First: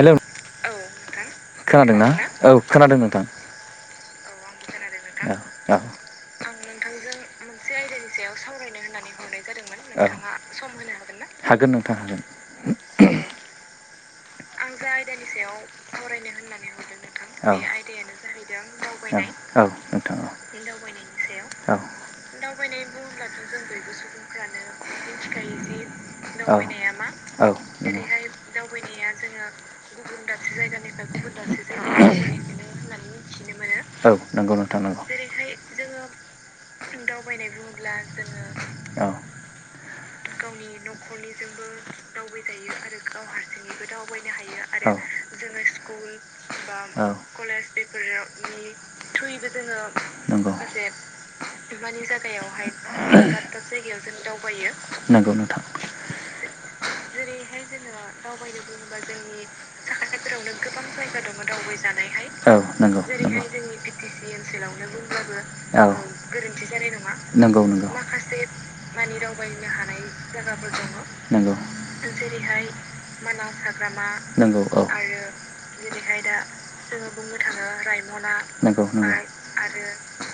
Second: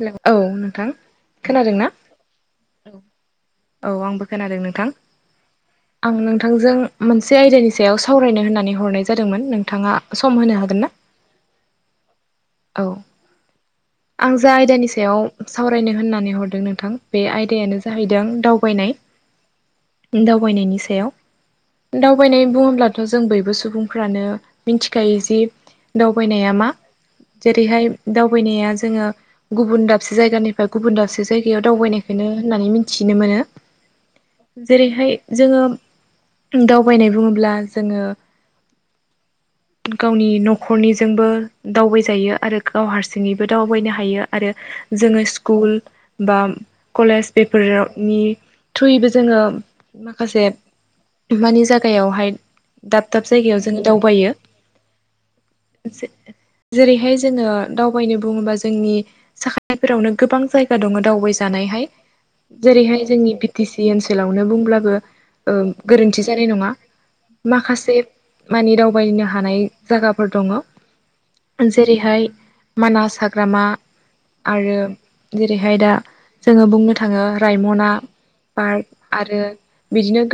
Hello औ नोंथां खोनादों ना औ खोनादों नोंथां आंबो औ आंबो खोनादों नोंथां आं नोंथांजों मोनसे आयदानि सायाव सावरायनो होननानै हरनाय जादोंमोन नोंथाङा सम होनो हागोन ना हागोन ना औ जा आयदानि सायाव सावरायनो होननानै हरदों नोंथां बे आयदायानो जाहैदों दावबायनाय औ नोंथां दावबायनायनि सायाव औ दावबायनाय बुङोब्लाथ' जों बयबो सुबुंफ्रानो मिथिखायो जि दावबायनाया मा जेरैहाय दावबायनाया जोङो गुबुन दाबसे जायगानिफ्राय गुबुन दाबसे जायगायाव दावबायनायखौनो होननानै मिथिनो मोनो औ जेरैहाय जोङो दावबायनाय बुङोब्ला जोङो [inaudible] गावनि न'खरनिजोंबो दावबायजायो आरो गाव हारसिंङैबो दावबायनो हायो आरो जोङो स्कुल बा कलेज बेफोरावनि थ्रुयैबो जोङो माखासे नंगौ मानि जायगायावहाय दाब दाब जायगायाव जोङो दावबायो नंगौ नोंथां। जेरैहाय जोङो दावबायनो बुङोबा जोंनि साखाथिफोरावनो गोबां जायगा दङ दावबाय जानायहाय। औ नंगौ जेरैहाय जोंनि बि टि सि ओनसोलावनो बुंब्लाबो औ गोरोन्थि जानाय नङा [unintelligible] नंगौ नंगौ माखासे मानि दावबायनो हानाय जायगाफोर दङ नंगौ जेरैहाय मानास हाग्रामा आरो जेरैहाय दा जोङो जोङो बुंनो थाङो रायमना आरो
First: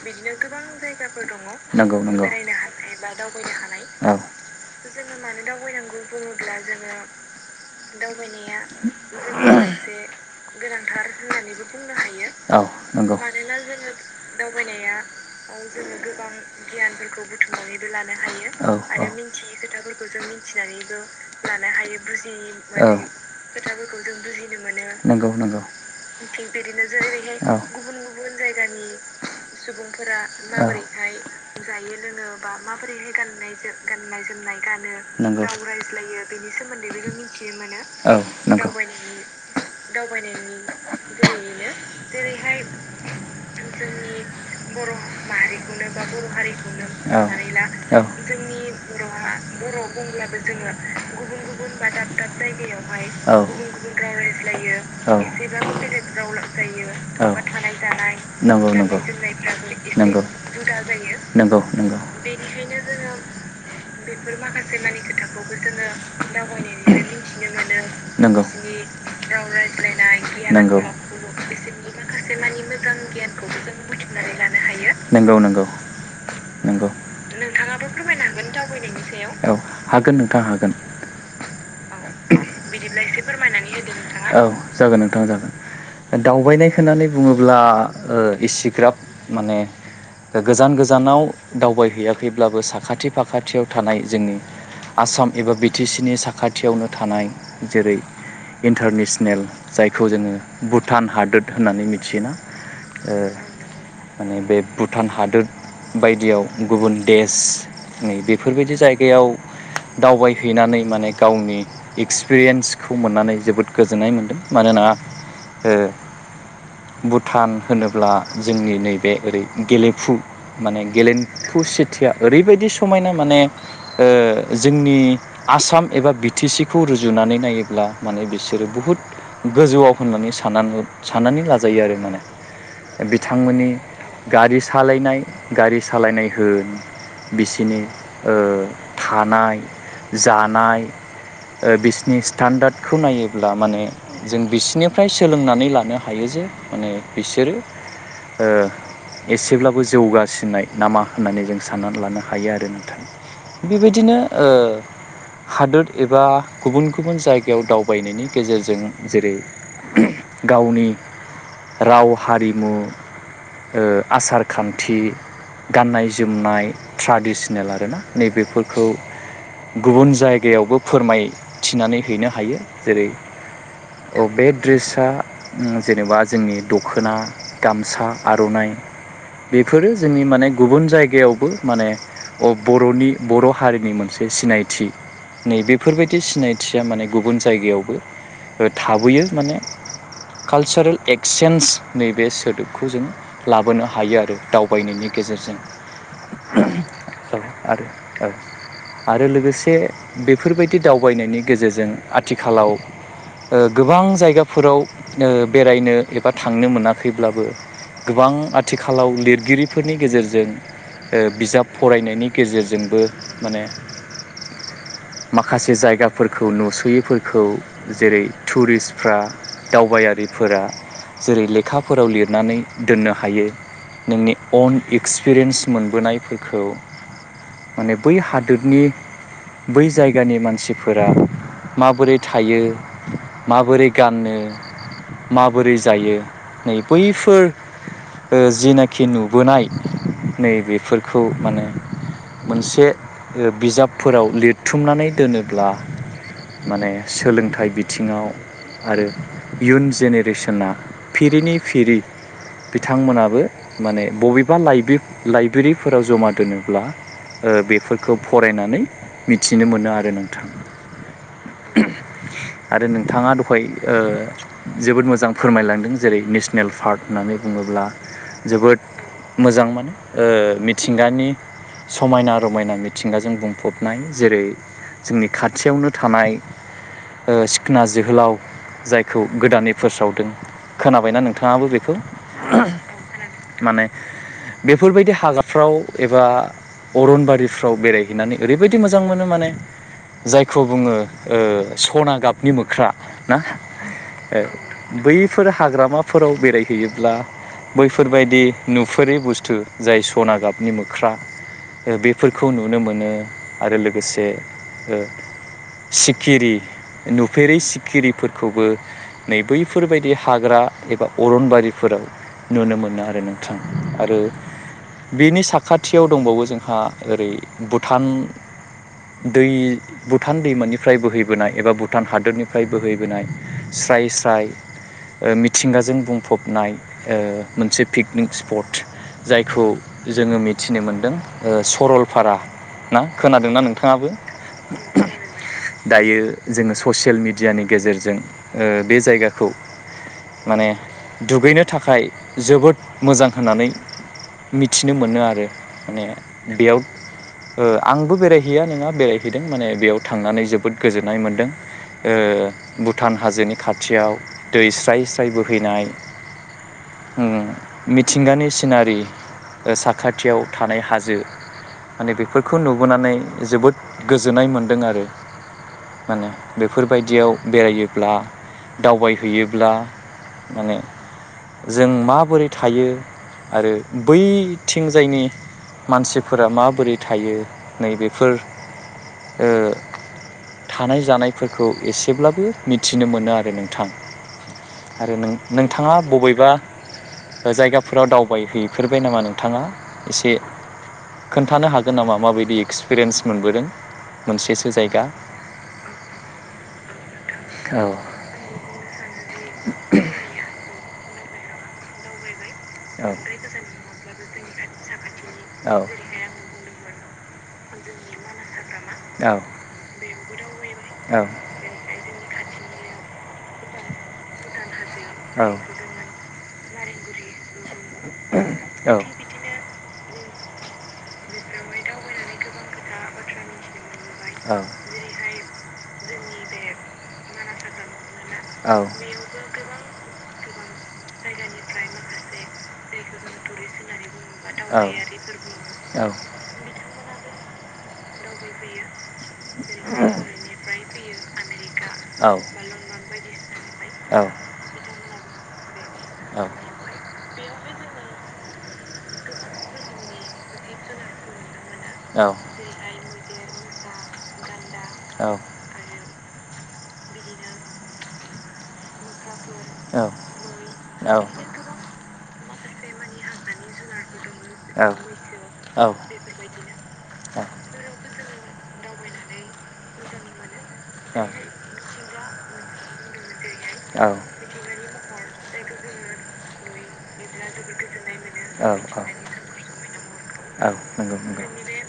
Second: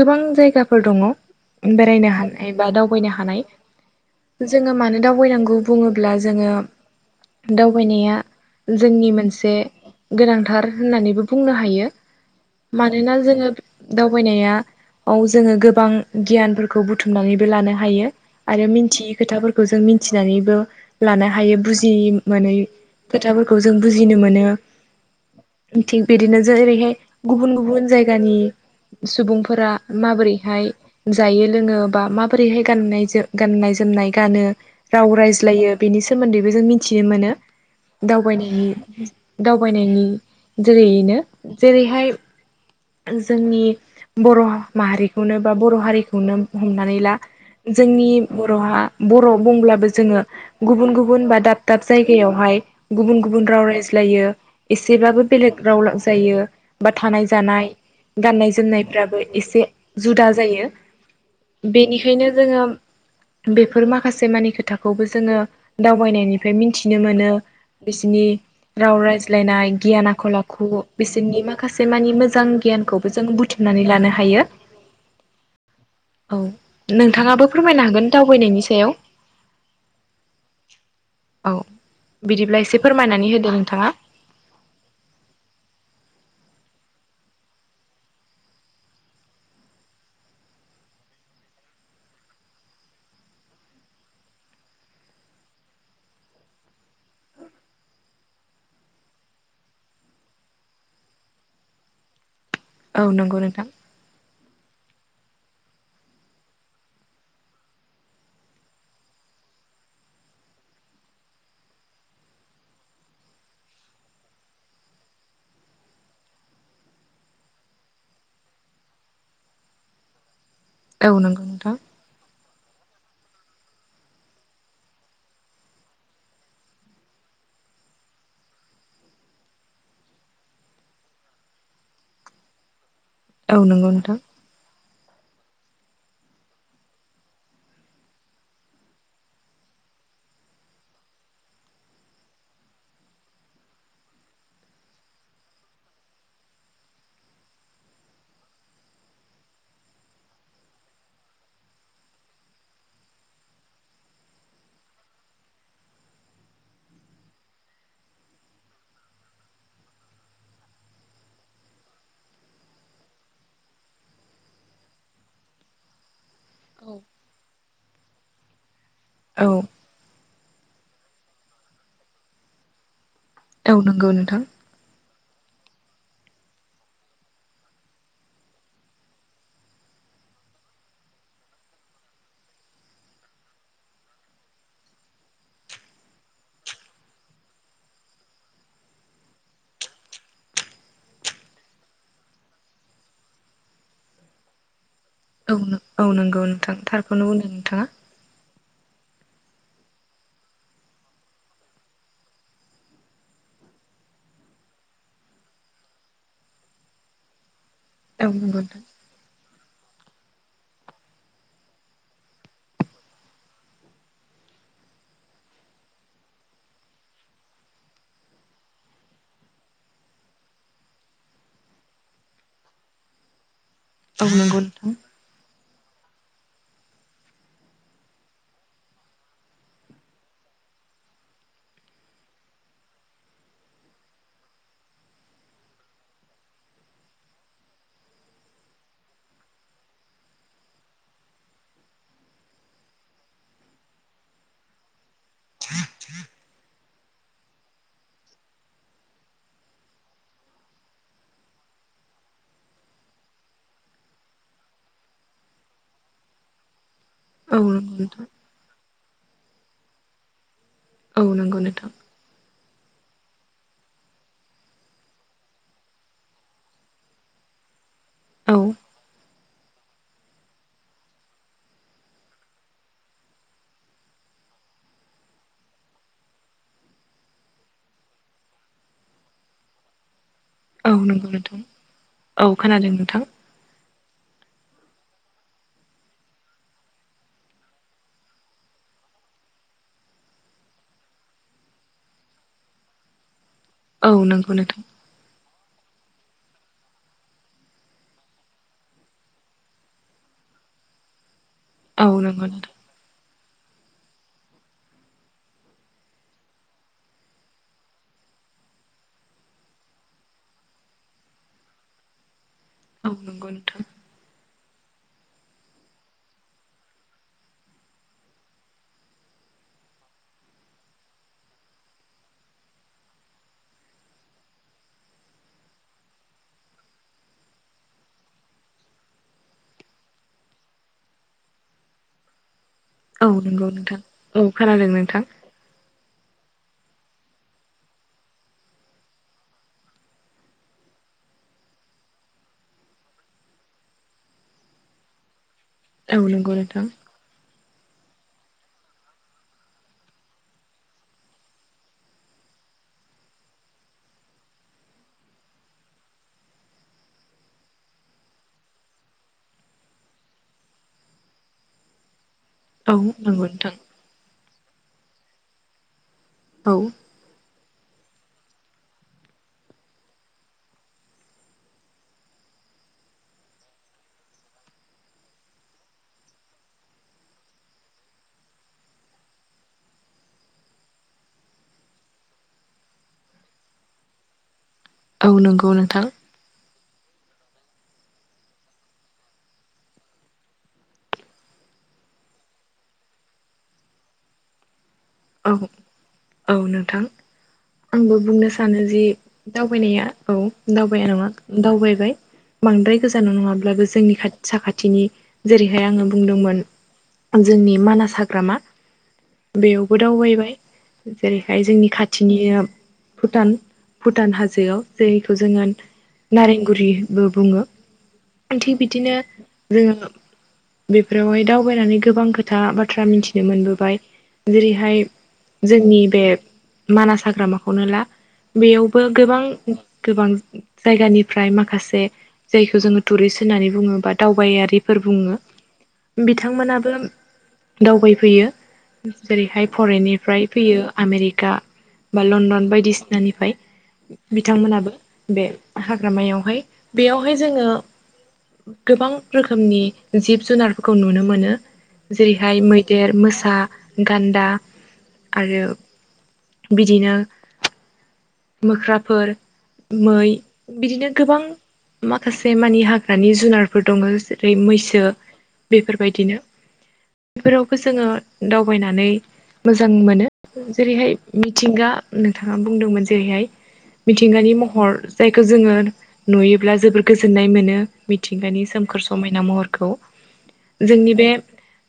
बिदिनो गोबां जायगाफोर दङ नंगौ नंगौ बेरायनो हानायबा दावबायनो हानाय जोङो मानो दावबायनांगौ बुङोब्ला दा जोङो दावबायनाया जोंनि मोनसे गोनांथार होननानै बुंनो हायो औ मानोना नंगौ जोङो दावबायनाया जोङो गोबां गियानफोरखौ बुथुमनानैबो लानो हायो आरो मिन्थियै खोथाफोरखौ जों नानै लानो हायो बुजि मोनै खोथाफोरखौ जों बुजिनो मोनो। नंगौ नंगौ थिग बिदिनो जेरैहाय गुबुन गुबुन जायगानि सुबुंफोरा माबोरैहाय जायो लोङो बा माबोरैहाय गाननाय गाननाय जोमनाय गानो राव रायज्लायो फायज्लायो सोमोन्दैबो बेनि सोमोन्दै मिथिनो जों मोनो मिन्थिनो मोनो दावबायनायनि दावबायनायनि जेरैयैनो जेरैहाय जोंनि बर' माहारिखौनो बा बर' हारिखौनो हमनानै ला जोंनि जोंनि बरहा बर' बुंब्लाबो जोङो गुबुन गुबुन बा दाब दाब जायगायावहाय गुबुन गुबुन राव रायज्लायो एसेब्लाबो बेलेग राव जायो बा थानाय जानाय गाननाय जोमनायफ्राबो एसे जुदा जायो। बेनिखायनो जोङो बेफोर माखासे मानि खोथाखौबो जोङो दावबायनायनिफ्राय मिथिनो मोनो बिसिनि राव रायज्लायनाय गियान आखल आखु बिसोरनि माखासे मानि मोजां -खौबो जों बुथुमनानै लानो हायो। नंगौ नंगौ नंगौ औ नोंथाङाबो फोरमायनो हागोन दावबायनायनि सायाव। ओ हागोन ओ औ बिदिब्ला इसे फोरमायनानै होदो नोंथाङा औ जागोन ओ थां जागोन दावबायनाय होननानै बुङोब्ला ओ इसिग्राब माने - गोजान गोजानाव दावबायहैयाखैब्लाबो साखाथि फाखाथियाव थानाय जोंनि आसाम एबा बि टि सि नि साखाथियावनो थानाय जेरै इन्टारनेसनेल जायखौ जोङो भुटान हादोर होननानै मिथियोना। औ ओ नंगौ नोंथां माने बे भुटान हादोद बायदियाव गुबुन देश नै बेफोरबायदि जायगायाव दावबायहैनानै माने गावनि एक्सपिरियेन्सखौ मोननानै जोबोद गोजोननाय मोनदों मानोना ओ भुटान होनोब्ला जोंनि नैबे ओरै गेलेफु माने औ नंगौ गेलेम्फु नोंथां सिथिया ओरैबायदि समायना माने ओ जोंनि आसाम एबा बि टि सिखौ रुजुनानै नायोब्ला माने बिसोरो बु हुद गोजौआव होननानै साना-साननानै लाजायो आरो माने औ बिथांमोननि नंगौ नोंथां गारि सालायनाय गारि सालायनाय होन बिसिनि ओ थानाय जानाय ओ बिसिनि स्टान्डाडखौ नायोब्ला माने जों बिसिनिफ्राय सोलोंनानै लानो हायो जे माने बिसोरो ओ एसेब्लाबो जौगासिननाय नामा होननानै जों साननानै लानो हायो आरो नोंथां बेबायदिनो ओ हादोद एबा गुबुन गुबुन जायगायाव दावबायनायनि गेजेरजों जेरै गावनि राव हारिमु ओ आसार खान्थि गाननाय जोमनाय ट्राडिसनेल आरोना नैबेफोरखौ औ गुबुन जाय गायावबो फोरमायथिनानै हैनो हायो। जेरै औ नंगौ अ नोंथां बे ड्रेसा उम जेनेबा जोंनि दखोना, गामसा, आर'नाइ बेफोरो जोंनि माने गुबुन जायगायावबो माने अ बर'नि बर' हारिनि मोनसे सिनायथि। नै बेफोरबायदि सिनायथिया माने गुबुन जायगायावबो थाबोयो माने कालसारेल एक्सेन्ज नैबे सोदोबखौ जों लाबोनो हायो आरो दावबायनायनि औ गेजेरजों। औ नंगौ नोंथां थारखौनो ओ बुंदों नोंथाङा आरो ओ आरो लोगोसे बेफोरबायदि दावबायनायनि गेजेरजों आथिखालाव ओ गोबां जायगाफोराव ओ बेरायनो एबा थांनो मोनाखैब्लाबो गोबां औ नंगौ नोंथां आथिखालाव लिरगिरि फोरनि गेजेरजों ओ बिजाब फरायनायनि गेजेरजोंबो माने माखासे जायगाफोरखौ नुस'यैफोरखौ जेरै टुरिस्टफ्रा दावबायारिफोरा जेरै लेखाफोराव लिरनानै दोननो हायो औ नोंनि नंगौ अन नोंथां एक्सपिरियेन्स मोनबोनायफोरखौ माने बै हादोरनि बै जायगानि मानसिफोरा माबोरै थायो माबोरै गानो माबोरै जायो नै बैफोर ओ जिनाखि नुबोनाय नै बेफोरखौ माने मोनसे ओ बिजाबफोराव लिरथुमनानै दोनोब्ला माने सोलोंथाइ बि थिङाव आरो इयुन जेनेरेसोना फिरिनि फिरै बिथांमोनाबो माने बबेबा लाइबि-लाइब्रेरिफोराव जमा दोनोब्ला ओ औ नंगौ बेफोरखौ नोंथां फरायनानै मिथिनो मोनो आरो नोंथां। औ नोंगौ नोंथां। आरो नोंथाङा दहाय ओ जोबोद मोजां फोरमायलांदों जेरै नेसनेल पार्क होननानै बुङोब्ला औ जोबोद मोजां माने ओ मिथिंगानि समायना रमायना मिथिंगाजों बुंफबनाय जेरै जोंनि खाथियावनो थानाय सिखोना जोहोलाव जायखौ गोदानै फोस्रावदों। औ खोनाबायना नंगौ नोंथां नोंथाङाबो बेखौ? औ खोनादों नोंथां माने बेफोरबायदि हागाफ्राव एबा अरनबारिफ्राव बेरायहैनानै ओरैबायदि मोजां मोनो माने जायखौ बुङो ओ सना गाबनि मोख्रा ना। औ ओ नंगौ नोंथां बैफोर हाग्रामा फोराव बेरायहैयोब्ला बैफोरबायदि नुफेरै बुस्थु जाय सना गाबनि मोख्रा औ नंगौ बेफोरखौ नोंथां नुनो मोनो। आरो लोगोसे ओ सिखिरि नुफेरै सिखिरिफोरखौबो नै बैफोरबायदि हाग्रा एबा अरनबारि फोराव नुनो मोनो औ आरो नंगौ नोंथां। आरो बेनि साखाथियाव दंबावो जोंहा ओरै भुटान दै भुटान दैमानिफ्राय बोहैबोनाय एबा भुटान हादोरनिफ्राय बोहैबोनाय स्राय स्राय ओ मिथिंगाजों बुंफबनाय ओ मोनसे पिकनिक स्पट। जायखौ जोङो मिथिनो मोनदों सरलपारा। ना औ खोनादोंना नंगौ नोंथां नोंथाङाबो? औ खोनादों नोंथां दायो जोङो ससियेल मेडियानि गेजेरजों ओ बे जायगाखौ माने दुगैनो थाखाय जोबोद मोजां होननानै मिथिनो मोनो आरो माने औ नंगौ बेयाव नोंथां ओ आंबो बेरायहैया नङा बेरायहैदों माने बेयाव थांनानै जोबोद गोजोननाय मोन्दों ओ भुटान हाजोनि खाथियाव दै स्राय स्राय बोहैनाय ओ मिथिंगानि सिनारि ओ साखाथियाव थानाय हाजो माने बेफोर खौ औ नुबोनानै नंगौ नोंथां जोबोद गोजोननाय मोनदों आरो माने औ बेफोरबायदियाव बेरायो ब्ला दावबायहैयोब्ला माने जों माबोरै थायो आरो बैथिंजायनि मानसिफोरा माबोरै थायो नैबेफोर ओ थानाय जानायफोरखौ एसेब्लाबो मिथिनो मोनो आरो नोंथां। आरो औ नों नंगौ नोंथाङा नोंथां बबेबा ओ जायगाफोराव दावबायहैफेरबाय नामा नोंथाङा एसे खोन्थानो हागोन नामा माबायदि एक्सपिरियेन्स मोनबोदों मोनसेसो जायगा [inaudible] औ नोंथां औ औ आंबो बुंनो सानो जि दावबायनाया औ दावबाया नङा दावबायबाय बांद्राय गोजानाव नङाब्लाबो जोंनि खाथि साखाथिनि जेरैहाय आङो बुंदोंमोन जोंनि मानास हाग्रामा औ बेयावबो दावबायबाय जेरैहाय जोंनि खाथिनि भुटान भुटान हाजोआव जैखौ जोङो नारेंगुरिबो बुङो थिग बिदिनो बिदिनो जोङो बेफोरावहाय दावबायनानै गोबां खोथा बाथ्रा मिथिनो मोनबोबाय। बेयावबो जेरैहाय जोंनि बे मानास हाग्रामाखौनो ला बेयावबो गोबां गोबां जायगानिफ्राय माखासे जायखौ जोङो टुरिस्ट होननानै बुङोबा दावबायारिफोर बुङो बिथांमोनाबो दावबायफैयो जेरैहाय फरेननिफ्राय फैयो आमेरिका बा औ लण्डन बायदिसिनानिफ्राय औ बिथांमोनाबो बे हाग्रामायावहाय बेयावहाय जोङो गोबां रोखोमनि जिब जुनारफोरखौ नुनो मोनो औ जेरैहाय मैदेर मोसा गान्दा आरो बिदिनो मोख्राफोर औ मै बिदिनो गोबां माखासे मानि हाग्रानि जुनारफोर दङ ओरै मैसो औ बेफोरबायदिनो बेफोरावबो जोङो दावबायनानै मोजां मोनो जेरैहाय औ मिथिंगा नोंथाङा बुंदोंमोन जेरैहाय मिथिंगानि महर जायखौ जोङो नुयोब्ला जोबोर गोजोननाय मोनो। मिथिंगानि सोमखोर समायना महरखौ जोंनि बे बुंदोंमोन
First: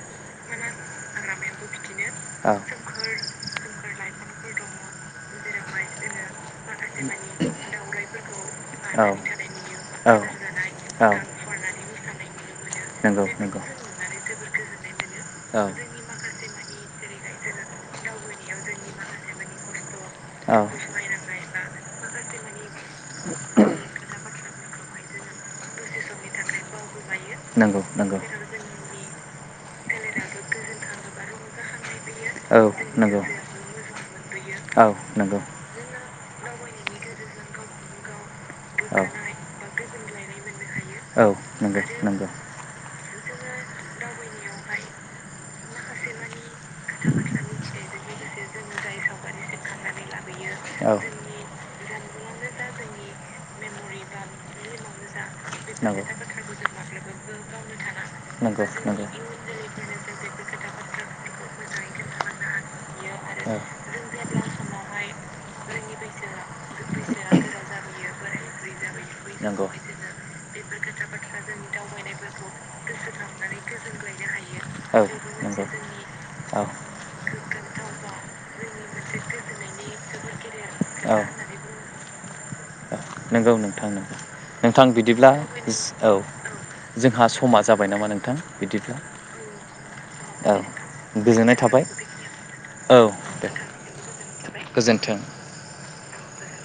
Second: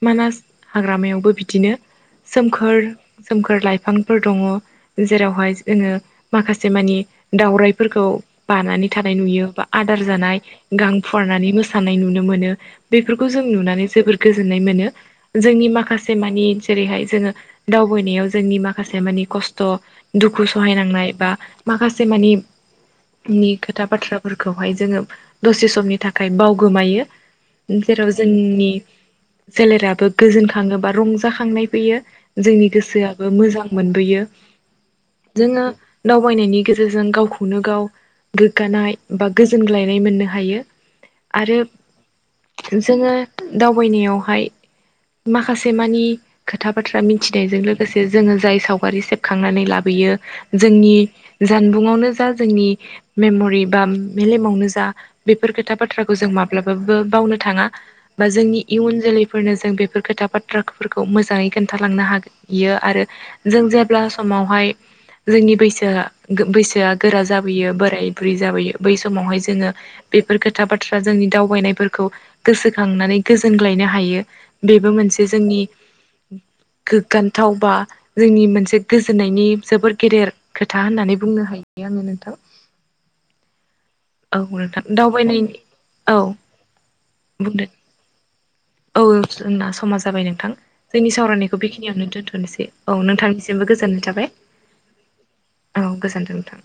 मानास हाग्रामायावबो बिदिनो औ नुयो नुयोब्ला सोमखोर सोमखोर लाइफांफोर दङ जेरावहाय जोङो माखासे मानि दावराइफोरखौ बानानै थानाय नुयो बा आदार जानाय गां फुवार नानै मोनाय नुनो मोनो बेफोरखौ जों नुनानै जोबोर गोजोननाय मोनो जोंनि माखासे मानि जेरैहाय जोङो दावबायनायाव जोंनि माखासे मानि खस्थ' दुखु सहायनांनाय बा माखासे मानि नि खोथा बाथ्राफोरखौहाय जोङो दसे समनि थाखाय बावगोमायो नंगौ जेराव नंगौ जोंनि सोलेराबो गोजोनखाङो बा रंजाखांनाय फैयो जोंनि औ गोसोआबो मोजां मोनबोयो। [inaudible] नोंगौ फरायनायनि गेजेरजों गावखौनो गाव गोग्गानाय औ बा गोजोनग्लायनाय मोननो हायो औ आरो नंगौ नंगौ जोङो दावबायनायावहाय माखासे मानि खोथा बाथ्रा मिथिनायजों लोगोसे जोङो जाय सावगारि सेबखांनानै लाबोयो औ जोंनि जानबुंआवनो जा जोंनि मेम'रि बा मेलेमावनो जा बेफोर खोथा नंगौ बाथ्राखौ जों माब्लाबाबो बावनो थाङा बा नंगौ जोंनि इयुन जोलैफोरनो जों बेफोर खोथा खोथा बाथ्राफोरखौ मोजाङै खोन्थालांनो हायो आरो जों जेब्ला समावहाय जोंनि बैसोआ बैसोआ गोरा जाबोयो बोराय बुरै जाबोयो बै समावहाय नंगौ औ जोङो नंगौ बेफोर खोथा बाथ्रा जोंनि दावबायनायफोरखौ गोसोखांनानै गोजोनग्लाय नो हायो औ नंगौ औ गोग्गाथावबा जोंनि गोजोननायनि जोबोद बेबो मोनसे जोंनि गोग्गा थाव बा जोंनि मोनसे गोजोननायनि जोबद गेदेर खोथा होननानै औ बुंनो हायो आङो नोंथां नंगौ नोंथां नोंगौ औ नोंथां बिदिब्ला दावबायनायनि औ जोंहा समा बुंदो जाबाय नामा नोंथां बिदिब्ला औ जोंना समा जाबाय नोंथां औ जोंनि गोजोननाय सावरायनायखौ थाबाय। बेखिनियावनो दोन्थ'नोसै औ नोंथांनिसिमबो गोजोननाय थाबाय। गोजोन्थों औ गोजोन्थों नोंथां